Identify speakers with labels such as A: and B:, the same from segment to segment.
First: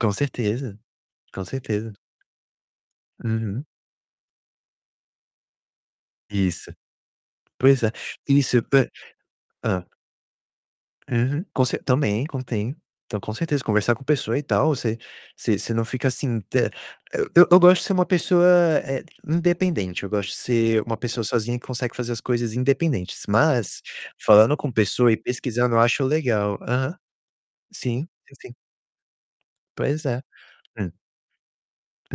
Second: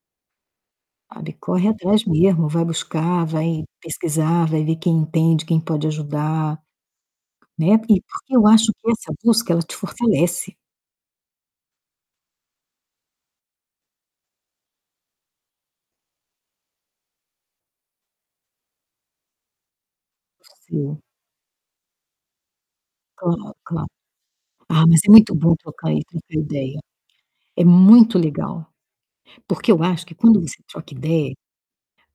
A: Com certeza,
B: Sabe,
A: com
B: corre
A: certeza.
B: atrás mesmo, vai buscar, vai
A: Uhum.
B: pesquisar, vai ver quem entende, quem pode ajudar,
A: Isso.
B: né.
A: Pois é,
B: E porque eu
A: isso
B: acho
A: ba
B: que essa busca ela te
A: hã.
B: fortalece.
A: Uhum, com cer também, contém. Então com certeza, conversar com pessoa e tal, você você você não fica assim t eu eu gosto de ser uma pessoa, eh, independente. Eu gosto de ser uma
B: Sim.
A: pessoa sozinha que consegue fazer as coisas independentes,
B: Claro,
A: mas,
B: claro.
A: falando com
B: Ah, mas é
A: pessoa e
B: muito bom
A: pesquisando, eu
B: trocar a
A: acho
B: trocar
A: legal.
B: ideia.
A: Aham.
B: É
A: Sim,
B: muito
A: sim, sim.
B: legal, porque eu
A: Pois
B: acho que
A: é.
B: quando você
A: Hum.
B: troca ideia,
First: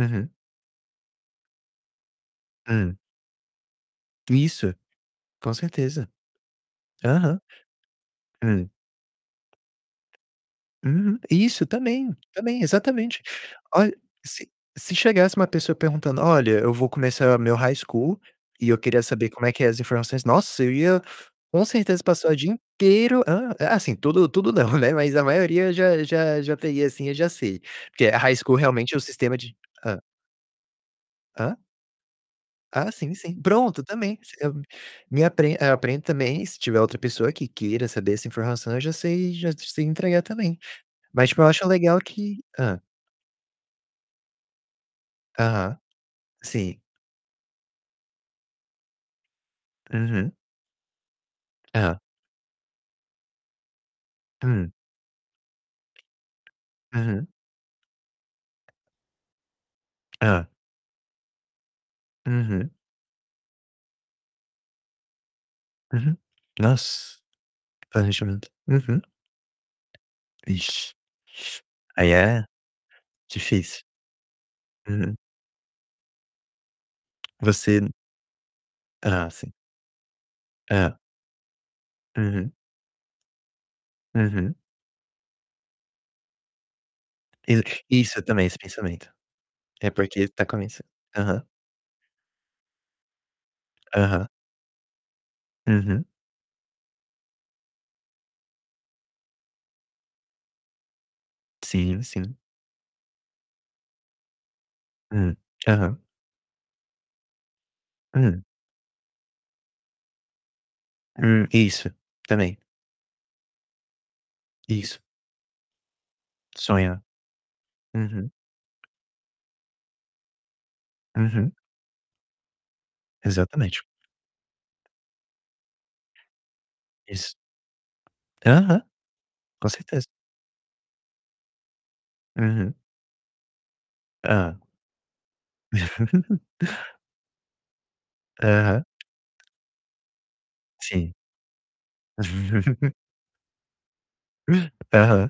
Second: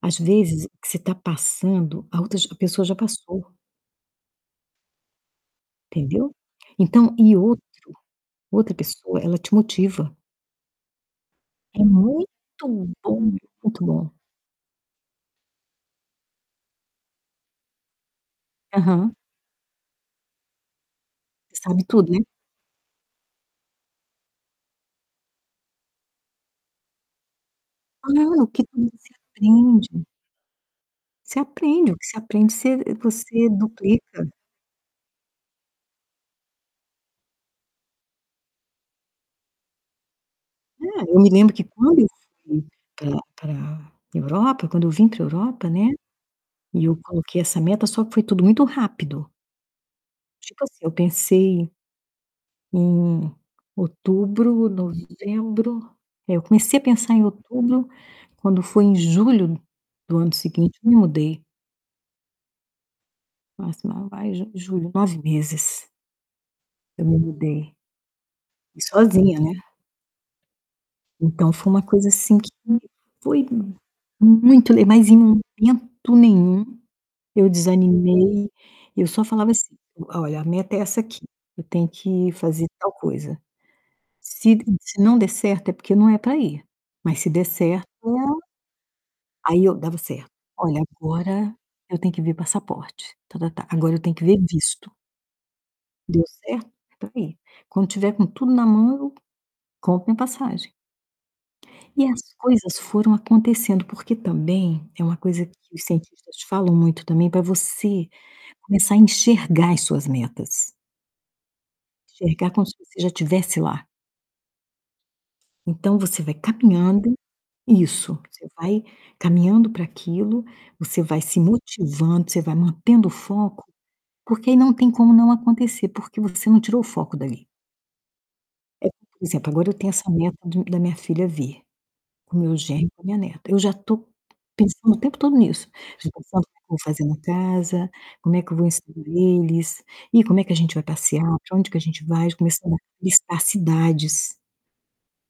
B: às vezes, o que você tá passando, a outra já a pessoa já
A: Hum.
B: passou.
A: Isso, com certeza.
B: Entendeu? Então e
A: Aham.
B: outro,
A: Hum.
B: outra pessoa, ela te motiva.
A: Uhum. Isso,
B: É
A: também, também,
B: muito
A: exatamente.
B: bom, muito
A: Olh
B: bom.
A: se se chegasse uma pessoa perguntando: "Olha, eu vou começar meu high school e eu queria
B: Aham.
A: saber como é que é as informações." Nossa, eu ia
B: Você
A: com
B: sabe
A: certeza
B: tudo, né.
A: passar o dia inteiro hã? Eh, assim, tudo tudo não, né, mas a maioria já já já teria assim eu já sei. Porque
B: Ah,
A: a high
B: não,
A: school
B: porque é quando
A: realmente é o
B: se
A: sistema de Hã.
B: aprende. Você
A: Hã?
B: aprende, o que você aprende, você
A: Ah, sim, sim.
B: você
A: Pronto, também,
B: duplica.
A: você eu me apre eu aprendo também, se tiver outra pessoa que queira saber essa informação, eu já sei já sei entregar também.
B: É, eu
A: Mas
B: me
A: tipo eu
B: lembro que
A: acho legal
B: quando eu
A: que
B: fui
A: hã.
B: pra pra Europa, quando eu vim pra Europa,
A: Aham,
B: né,
A: sim.
B: e eu coloquei essa meta só que foi tudo muito rápido.
A: Uhum.
B: Tipo assim, eu pensei
A: Hã.
B: em outubro,
A: Hum.
B: novembro, é, eu comecei a pensar em
A: Uhum.
B: outubro, quando foi em julho do ano
A: Hã.
B: seguinte, eu me mudei.
A: Uhum.
B: Março não, maio, junho, julho. 9 meses
A: Uhum.
B: que eu
A: Nossa!
B: me mudei
A: Planejamento.
B: e
A: Uhum.
B: sozinha, né.
A: Vixe,
B: Então
A: vixe!
B: foi uma coisa
A: Aí
B: assim
A: é
B: que foi
A: difícil.
B: muito le mas
A: Uhum.
B: em momento nenhum eu
A: Você
B: desanimei. Eu só
A: Aham,
B: falava
A: sim.
B: assim: "Olha, a meta é
A: É.
B: essa aqui, eu tenho que
A: Uhum.
B: fazer tal coisa. Se
A: Uhum.
B: n se não der certo, é porque não é pra ir, mas se der
A: Ex
B: certo"
A: isso também, esse pensamento.
B: Aí eu
A: É
B: dava
A: porque
B: certo.
A: tá
B: "Olha,
A: começan Aham.
B: agora eu tenho que ver passaporte", ta-ta-ta. "Agora eu tenho que
A: Aham.
B: ver visto".
A: Uhum.
B: Deu certo? É pra ir. Quando tiver com tudo na mão, compro minha passagem.
A: Sim,
B: E as
A: sim.
B: coisas foram acontecendo, porque também é uma
A: Hum,
B: coisa que os
A: aham.
B: cientistas falam muito também pra você
A: Hum.
B: começar a enxergar as suas metas.
A: Hum, isso,
B: Enxergar
A: também.
B: como se você já tivesse lá.
A: Isso.
B: Então você vai
A: Sonha.
B: caminhando isso,
A: Uhum.
B: você vai caminhando pra aquilo, você vai se
A: Uhum.
B: motivando, você vai mantendo o foco,
A: Exatamente.
B: porque aí não tem como não acontecer, porque você não tirou o foco
A: Isso.
B: dali.
A: Aham,
B: É, como, por exemplo, agora
A: com
B: eu tenho
A: certeza.
B: essa meta de da minha filha vir com meu
A: Uhum.
B: genro e com minha neta. Eu já tô
A: Hã.
B: pensando o tempo todo nisso. Já tô pensando no que eu vou fazer na casa, como é que eu vou
A: Aham.
B: receber eles, e como é que a gente vai
A: Sim.
B: passear, pra onde que a gente vai, já comecei a listar cidades.
A: Aham.